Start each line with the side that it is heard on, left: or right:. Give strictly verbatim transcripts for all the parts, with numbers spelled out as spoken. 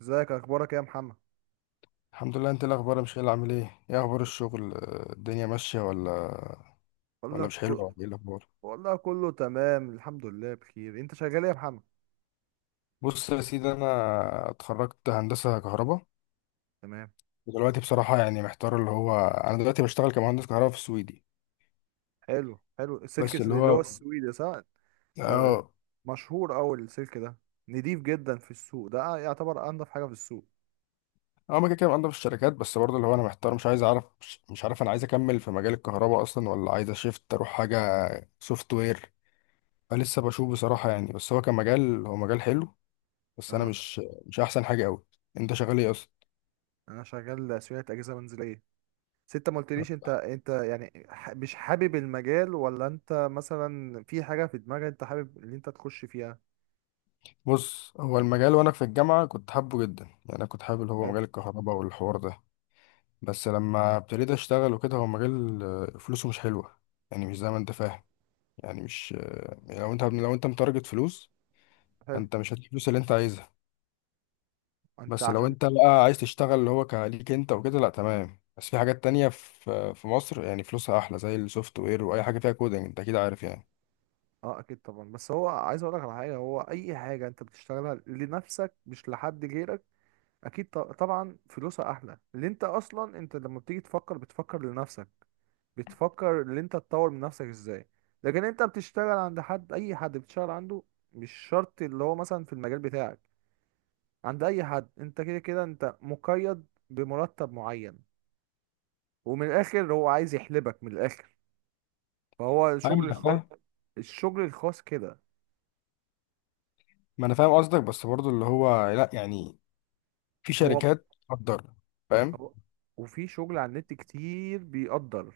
right: ازيك اخبارك إيه يا محمد؟
left: الحمد لله. انت ايه الاخبار يا مشايل؟ عامل ايه؟ ايه اخبار الشغل؟ آه، الدنيا ماشيه ولا
right: بقول
left: ولا
right: لك
left: مش حلوه؟
right: كل...
left: ولا ايه الاخبار؟
right: بقول لك كله تمام، الحمد لله بخير. انت شغال ايه يا محمد؟
left: بص يا سيدي، انا اتخرجت هندسه كهرباء،
right: تمام.
left: ودلوقتي بصراحه يعني محتار. اللي هو انا دلوقتي بشتغل كمهندس كهرباء في السويدي،
right: حلو، حلو. السلك
left: بس
right: الس-
left: اللي
right: اللي هو
left: هو
right: السويدي، صح؟ ده
left: اه
right: مشهور اوي السلك ده. نضيف جدا في السوق، ده يعتبر انضف حاجه في السوق.
left: اه ما كده كده بقدم في الشركات، بس برضه اللي هو انا محتار، مش عايز اعرف، مش مش عارف انا عايز اكمل في مجال الكهرباء اصلا ولا عايز اشيفت اروح حاجه سوفت وير. فلسه بشوف بصراحه يعني، بس هو كمجال هو مجال حلو، بس انا
right: اه.
left: مش مش احسن حاجه قوي. انت شغال ايه اصلا؟
right: انا شغال صيانه اجهزه منزليه. بس انت ما قلتليش، انت انت يعني ح- مش حابب المجال، ولا انت مثلا في حاجه في دماغك انت حابب اللي انت تخش فيها؟
left: بص، هو المجال وانا في الجامعه كنت حابه جدا يعني، انا كنت حابب اللي هو
right: حلو
left: مجال الكهرباء والحوار ده، بس لما ابتديت اشتغل وكده هو مجال آه، فلوسه مش حلوه. يعني مش زي ما انت فاهم. يعني مش آه، يعني لو انت لو انت متارجت فلوس،
right: حلو.
left: فانت مش هتجيب الفلوس اللي انت عايزها.
right: انت
left: بس لو
right: عشان.
left: انت بقى عايز تشتغل اللي هو كليك انت وكده، لا تمام، بس في حاجات تانية في في مصر يعني فلوسها احلى، زي السوفت وير واي حاجه فيها كودنج، انت اكيد عارف يعني.
right: اه، اكيد طبعا. بس هو عايز اقول لك على حاجه، هو اي حاجه انت بتشتغلها لنفسك مش لحد غيرك. اكيد ط- طبعا، فلوسها احلى، اللي انت اصلا انت لما بتيجي تفكر بتفكر لنفسك. بتفكر ان انت تطور من نفسك ازاي. لكن انت بتشتغل عند حد، اي حد بتشتغل عنده. مش شرط اللي هو مثلا في المجال بتاعك. عند اي حد انت كده كده انت مقيد بمرتب معين. ومن الاخر هو عايز يحلبك من الاخر. فهو
left: فاهم،
right: الشغل
left: انا
right: الخاص.
left: فاهم.
right: الشغل الخاص كده.
left: ما انا فاهم قصدك، بس برضو اللي هو لا يعني، في
right: هو
left: شركات تقدر. فاهم.
right: هو- وفي شغل على النت كتير بيقدر.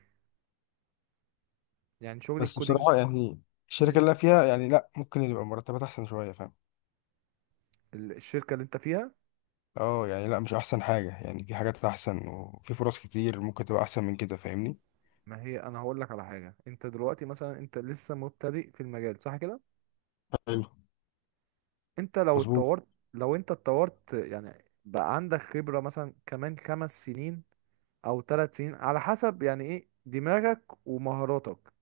right: يعني شغل
left: بس
right: الكودينج.
left: بصراحة يعني الشركة
right: مم.
left: اللي أنا فيها يعني لا، ممكن يبقى مرتبات أحسن شوية، فاهم.
right: ال- الشركة اللي انت فيها.
left: اه يعني لا، مش أحسن حاجة يعني، في حاجات أحسن وفي فرص كتير ممكن تبقى أحسن من كده، فاهمني.
right: ما هي انا هقول لك على حاجة، انت دلوقتي مثلا انت لسه مبتدئ في المجال، صح كده؟
left: حلو.
right: انت لو
left: مظبوط.
right: اتطورت. لو انت اتطورت يعني بقى عندك خبرة مثلا كمان خمس سنين. او ثلاث سنين، على حسب يعني ايه دماغك. ومهاراتك.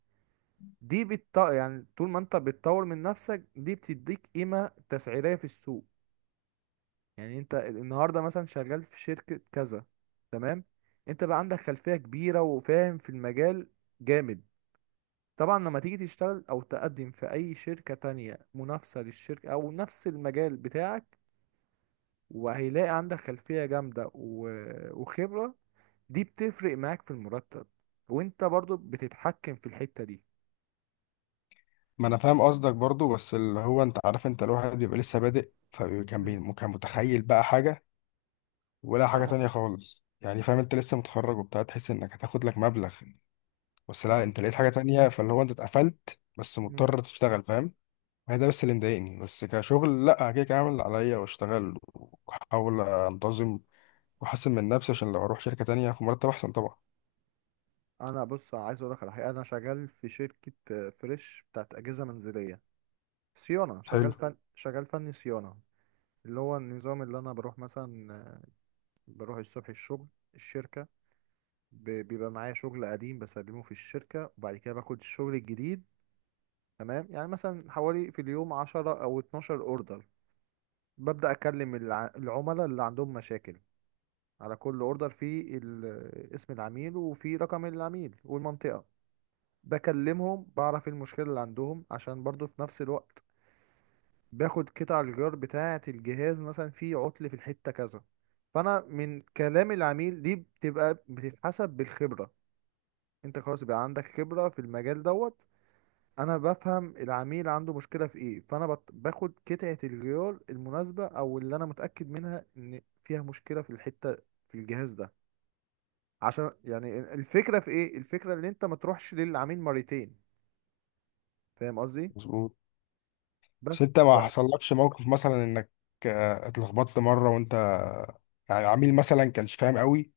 right: دي بتط... يعني طول ما انت بتطور من نفسك دي بتديك قيمة تسعيرية في السوق. يعني انت النهارده مثلا شغال في شركة كذا. تمام. انت بقى عندك خلفية كبيرة وفاهم في المجال. جامد. طبعا لما تيجي تشتغل او تقدم في اي شركة تانية منافسة للشركة او نفس المجال بتاعك. وهيلاقي عندك خلفية جامدة و- وخبرة. دي بتفرق معاك في المرتب. وانت برضو بتتحكم في الحتة دي.
left: ما أنا فاهم قصدك برضو، بس اللي هو أنت عارف، أنت الواحد بيبقى لسه بادئ، فكان
right: مم.
left: بي- كان متخيل بقى حاجة ولا
right: لا،
left: حاجة
right: ده هو
left: تانية
right: حاجة.
left: خالص، يعني فاهم، أنت لسه متخرج وبتاع، تحس إنك هتاخد لك مبلغ، بس لا،
right: لا.
left: أنت لقيت حاجة تانية، فاللي هو أنت اتقفلت بس
right: مم.
left: مضطر تشتغل، فاهم. ما هي ده بس اللي مضايقني، بس كشغل لا، كده كده اعمل اللي عليا واشتغل، واحاول انتظم، واحسن من نفسي عشان لو اروح شركة تانية في مرتب احسن طبعا.
right: انا بص عايز اقول لك على حاجة، انا شغال في شركة آه، فريش بتاعت اجهزة منزلية. صيانة،
left: حلو.
right: شغال فن شغال فني صيانة. اللي هو النظام اللي أنا بروح مثلا. بروح الصبح الشغل. الشركة. ب- بيبقى معايا شغل قديم بسلمه في الشركة وبعد كده باخد الشغل الجديد. تمام، يعني مثلا حوالي في اليوم عشرة أو اتناشر أوردر. ببدأ أكلم الع- العملاء اللي عندهم مشاكل. على كل أوردر فيه ال- اسم العميل وفيه رقم العميل والمنطقة. بكلمهم بعرف إيه المشكلة اللي عندهم عشان برضو في نفس الوقت. باخد قطع الغيار بتاعة الجهاز، مثلا في عطل في الحتة كذا. فأنا من كلام العميل دي بتبقى بتتحسب بالخبرة. انت خلاص بقى عندك خبرة في المجال دوت. انا بفهم العميل عنده مشكلة في ايه، فانا بت- باخد قطعة الغيار المناسبة او اللي انا متأكد منها ان فيها مشكلة في الحتة. في الجهاز ده. عشان يعني الفكرة في ايه، الفكرة ان انت ما تروحش للعميل مرتين. فاهم قصدي؟
left: مظبوط. بس
right: بس
left: انت
right: ف...
left: ما
right: طب.
left: حصلكش موقف مثلا انك آه، اتلخبطت مرة، وانت يعني عميل مثلا كانش فاهم قوي،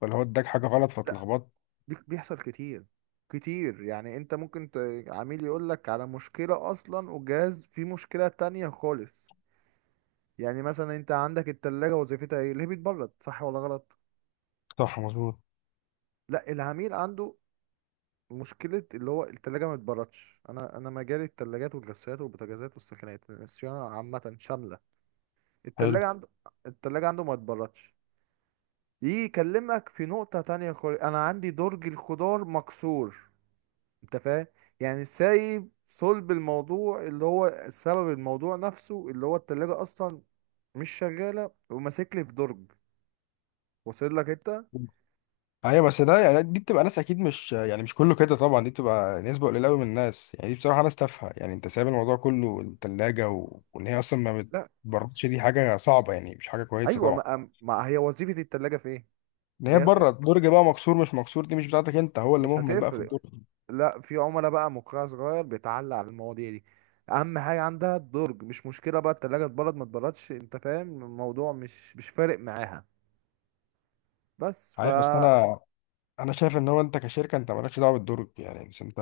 left: ولا هو اداك حاجة غلط فاتلخبطت؟
right: دي بيحصل كتير. كتير، يعني انت ممكن ت... عميل يقول لك على مشكلة اصلا، وجهاز فيه مشكلة تانية خالص. يعني مثلا انت عندك التلاجة، وظيفتها ايه؟ اللي هي بتبرد، صح ولا غلط؟
left: صح. مظبوط.
right: لا، العميل عنده. مشكلة اللي هو التلاجة ما بتبردش. انا انا مجالي التلاجات والغسالات والبوتاجازات والسخانات، الصيانة عامة شاملة.
left: حلو.
right: التلاجة عنده. التلاجة عنده ما بتبردش. يجي يكلمك في نقطة تانية خالص، انا عندي درج الخضار مكسور. انت فاهم؟ يعني سايب صلب الموضوع اللي هو سبب الموضوع نفسه اللي هو التلاجة اصلا. مش شغالة وماسك لي في درج. واصل لك انت؟
left: ايوه، بس ده يعني دي بتبقى ناس اكيد، مش يعني مش كله كده طبعا، دي بتبقى نسبه قليله قوي من الناس، يعني دي بصراحه ناس تافهه، يعني انت سايب الموضوع كله، الثلاجه و... وان هي اصلا ما
right: لا.
left: بتبردش، دي حاجه صعبه، يعني مش حاجه كويسه
right: ايوه،
left: طبعا.
right: ما, ما هي وظيفة التلاجة في ايه؟
left: ان
right: اللي
left: هي
right: هي.
left: بره الدرج بقى مكسور، مش مكسور دي مش بتاعتك انت، هو اللي
right: مش
left: مهمل بقى في
right: هتفرق.
left: الدرج.
right: لا، في عملاء بقى مقرع صغير بيتعلق على المواضيع دي. اهم حاجة عندها الدرج، مش مشكلة بقى التلاجة اتبرد ما اتبردش، انت فاهم الموضوع مش مش فارق معاها. بس
left: عارف، بس
right: فا
left: انا انا شايف ان هو انت كشركه انت مالكش دعوه بالدرج يعني، بس انت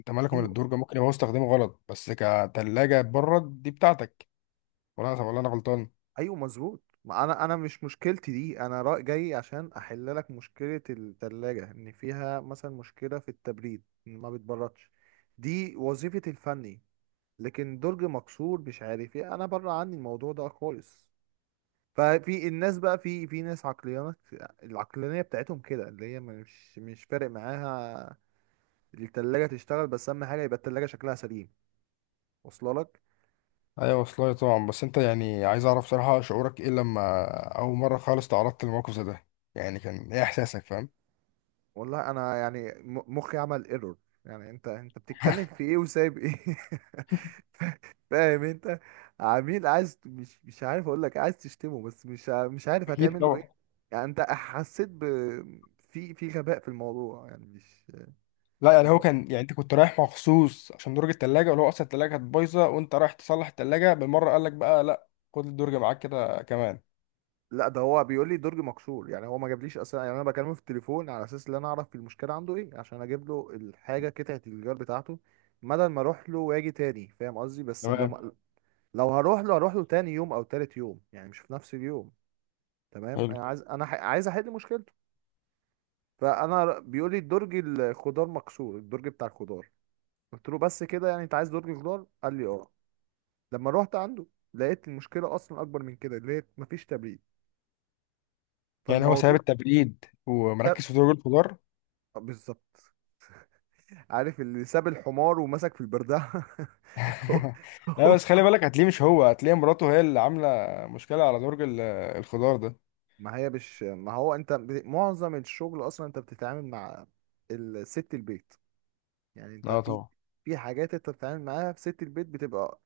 left: انت مالك من
right: ايوه،
left: الدرج، ممكن يبقى هو استخدامه غلط، بس كثلاجه برد دي بتاعتك، ولا انا ولا انا غلطان؟
right: ايوه مظبوط. ما انا انا مش مشكلتي دي. انا رأي جاي عشان احل لك مشكله الثلاجه، ان فيها مثلا مشكله في التبريد، إن ما بتبردش. دي وظيفه الفني. لكن درج مكسور مش عارف ايه، انا بره عني الموضوع ده خالص. ففي الناس بقى في في ناس عقليات. العقلانيه بتاعتهم كده اللي هي مش مش فارق معاها. التلاجة تشتغل، بس اهم حاجه يبقى التلاجة شكلها سليم. واصله لك؟
left: ايوه والله طبعا. بس انت يعني، عايز اعرف صراحة شعورك ايه لما اول مرة خالص تعرضت للموقف زي ده؟ يعني كان ايه احساسك، فاهم؟
right: والله انا يعني م- مخي عمل ايرور. يعني انت انت بتتكلم في ايه وسايب ايه؟ ف- فاهم انت؟ عميل عايز مش مش عارف اقول لك عايز تشتمه بس مش ع- مش عارف
left: اكيد
right: هتعمل له ايه.
left: طبعا.
right: يعني انت حسيت ب. في في غباء في الموضوع، يعني مش.
left: لا يعني، هو كان يعني، انت كنت رايح مخصوص عشان درج التلاجة، ولا هو اصلا التلاجة كانت بايظة وانت رايح تصلح التلاجة بالمرة، قال لك بقى لا، خد الدرج معاك كده كمان؟
right: لا ده هو بيقول لي درج مكسور، يعني هو ما جابليش اصلا، يعني انا بكلمه في التليفون على اساس ان انا اعرف المشكله عنده ايه عشان اجيب له الحاجه قطعه الجوار بتاعته. بدل ما اروح له واجي تاني، فاهم قصدي، بس
left: تمام.
right: لما. لو هروح له هروح له تاني يوم او تالت يوم يعني مش في نفس اليوم. تمام،
left: حلو.
right: انا عايز انا ح... عايز احل مشكلته. فانا ر- بيقول لي الدرج الخضار مكسور، الدرج بتاع الخضار. قلت له بس كده، يعني انت عايز درج خضار؟ قال لي اه. لما روحت عنده. لقيت المشكله اصلا اكبر من كده، لقيت مفيش تبريد.
left: يعني هو ساب
right: فالموضوع
left: التبريد
right: ساب.
left: ومركز في درج الخضار.
right: آه، بالظبط. عارف اللي ساب الحمار ومسك في البردعه؟ هو-
left: لا
right: هو-
left: بس خلي بالك، هتلاقيه مش هو، هتلاقي مراته هي اللي عاملة مشكلة على درج ال- الخضار ده.
right: ما هي مش، ما هو انت ب- معظم الشغل اصلا انت بتتعامل مع. الست البيت. يعني انت
left: اه
right: في.
left: طبعا.
right: في حاجات انت بتتعامل معاها في ست البيت بتبقى.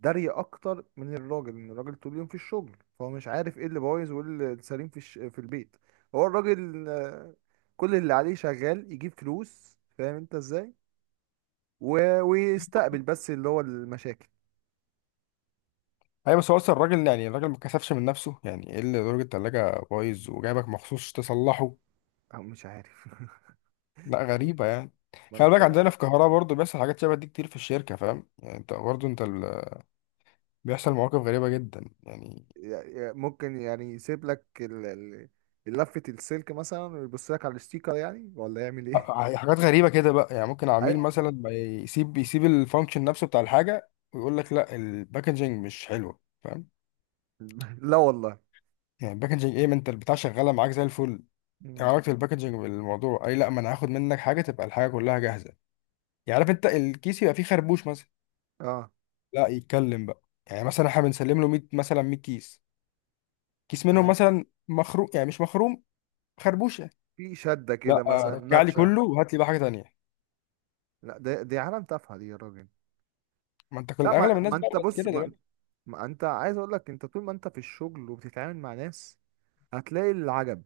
right: دارية اكتر من الراجل، ان الراجل طول اليوم في الشغل فهو مش عارف ايه اللي بايظ وايه اللي سليم في الش... في البيت. هو الراجل آه، كل اللي عليه شغال يجيب فلوس، فاهم انت ازاي. و... ويستقبل بس اللي هو المشاكل.
left: ايوه، بس هو اصلا الراجل يعني، الراجل ما كسفش من نفسه يعني، ايه اللي درجة التلاجة بايظ وجايبك مخصوص تصلحه؟
right: او مش عارف.
left: لا غريبة يعني.
right: ما انا
left: خلي بالك،
right: بصراحة.
left: عندنا في القاهرة برضه بيحصل حاجات شبه دي كتير في الشركة، فاهم يعني، انت برضه انت ال... بيحصل مواقف غريبة جدا يعني.
right: يع- يع- ممكن يعني يسيب لك ال... ال- لفة السلك مثلا، ويبص لك على الستيكر، يعني ولا يعمل
left: ح-
right: ايه.
left: حاجات غريبة كده بقى يعني، ممكن عميل
right: أي-
left: مثلا ما يسيب يسيب الفانكشن نفسه بتاع الحاجة ويقول لك لا، الباكجينج مش حلوة، فاهم؟
right: لا والله.
left: يعني الباكجينج ايه؟ ما انت البتاع شغالة معاك زي الفل، يعني
right: مم.
left: علاقة الباكجينج بالموضوع اي؟ لا، ما انا هاخد منك حاجة تبقى الحاجة كلها جاهزة. يعني عارف انت، الكيس يبقى فيه خربوش مثلا،
right: اه.
left: لا يتكلم بقى يعني، مثلا احنا بنسلم له مية، مثلا مية كيس، كيس منهم
right: تمام.
left: مثلا مخروم، يعني مش مخروم، خربوشه،
right: في شدة
left: لا
right: كده
left: آه،
right: مثلا
left: رجع لي
right: ناتشا.
left: كله وهات لي بقى حاجه تانيه.
right: لا، دي, دي عالم تافهة دي يا راجل.
left: ما انت
right: لا،
left: كل
right: ما,
left: اغلب
right: ما
left: الناس بقى
right: انت
left: بقت
right: بص،
left: كده
right: ما,
left: دلوقتي.
right: ما انت عايز اقول لك انت طول ما انت في الشغل وبتتعامل مع ناس. هتلاقي العجب.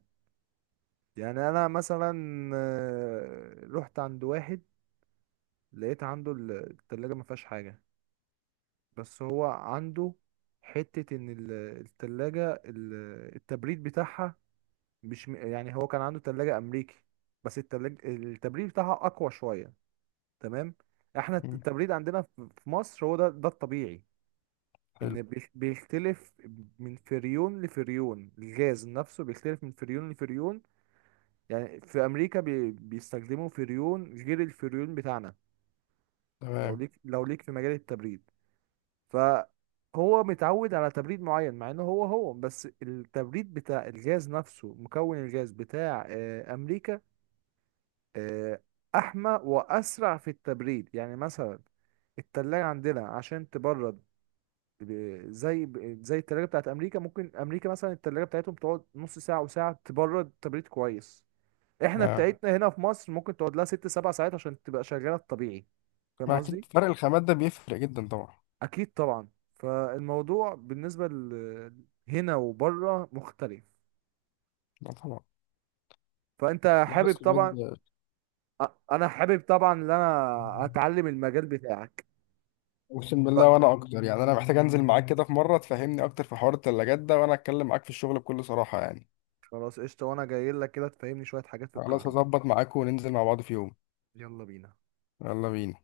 right: يعني انا مثلا. آه، رحت عند واحد. لقيت عنده ال- التلاجة ما فيهاش حاجة. بس هو عنده. حتة ان ال- التلاجة ال- التبريد بتاعها. مش م- يعني هو كان عنده تلاجة امريكي. بس التلاجة التبريد بتاعها اقوى شوية. تمام. احنا
left: مم.
right: التبريد عندنا في في مصر، هو ده ده الطبيعي.
left: حلو.
right: ان بيخ- بيختلف. من فريون لفريون، الغاز نفسه بيختلف من فريون لفريون. يعني في امريكا بي بيستخدموا فريون غير الفريون بتاعنا. لو
left: تمام.
right: ليك لو ليك في مجال التبريد. فهو متعود على تبريد معين، مع انه هو هو بس التبريد بتاع الغاز نفسه مكون الغاز بتاع آه، امريكا. آه، احمى واسرع في التبريد، يعني مثلا. التلاجة عندنا عشان تبرد. ب- زي ب- زي التلاجة بتاعت أمريكا، ممكن أمريكا مثلا التلاجة بتاعتهم تقعد نص ساعة وساعة تبرد تبريد كويس. إحنا
left: آه.
right: بتاعتنا هنا في مصر ممكن تقعد لها ست سبع ساعات عشان تبقى شغالة الطبيعي. فاهم
left: ما اكيد
right: قصدي؟
left: فرق الخامات ده بيفرق جدا طبعا.
right: أكيد طبعا. فالموضوع بالنسبة ل- هنا وبره مختلف.
left: لا طبعا.
right: فأنت
left: لا
right: حابب
left: بس
right: طبعا.
left: بجد،
right: أ- أنا حابب طبعا إن أنا أتعلم المجال بتاعك.
left: اقسم بالله،
right: ف-
left: وانا اكتر يعني، انا محتاج انزل معاك كده في مره تفهمني اكتر في حوار التلاجات ده، وانا اتكلم معاك في الشغل بكل صراحه يعني.
right: خلاص قشطة، وأنا جاي لك كده تفهمني شوية حاجات في
left: خلاص،
right: الكهرباء.
left: هظبط معاك وننزل مع بعض في يوم.
right: يلا بينا.
left: يلا بينا.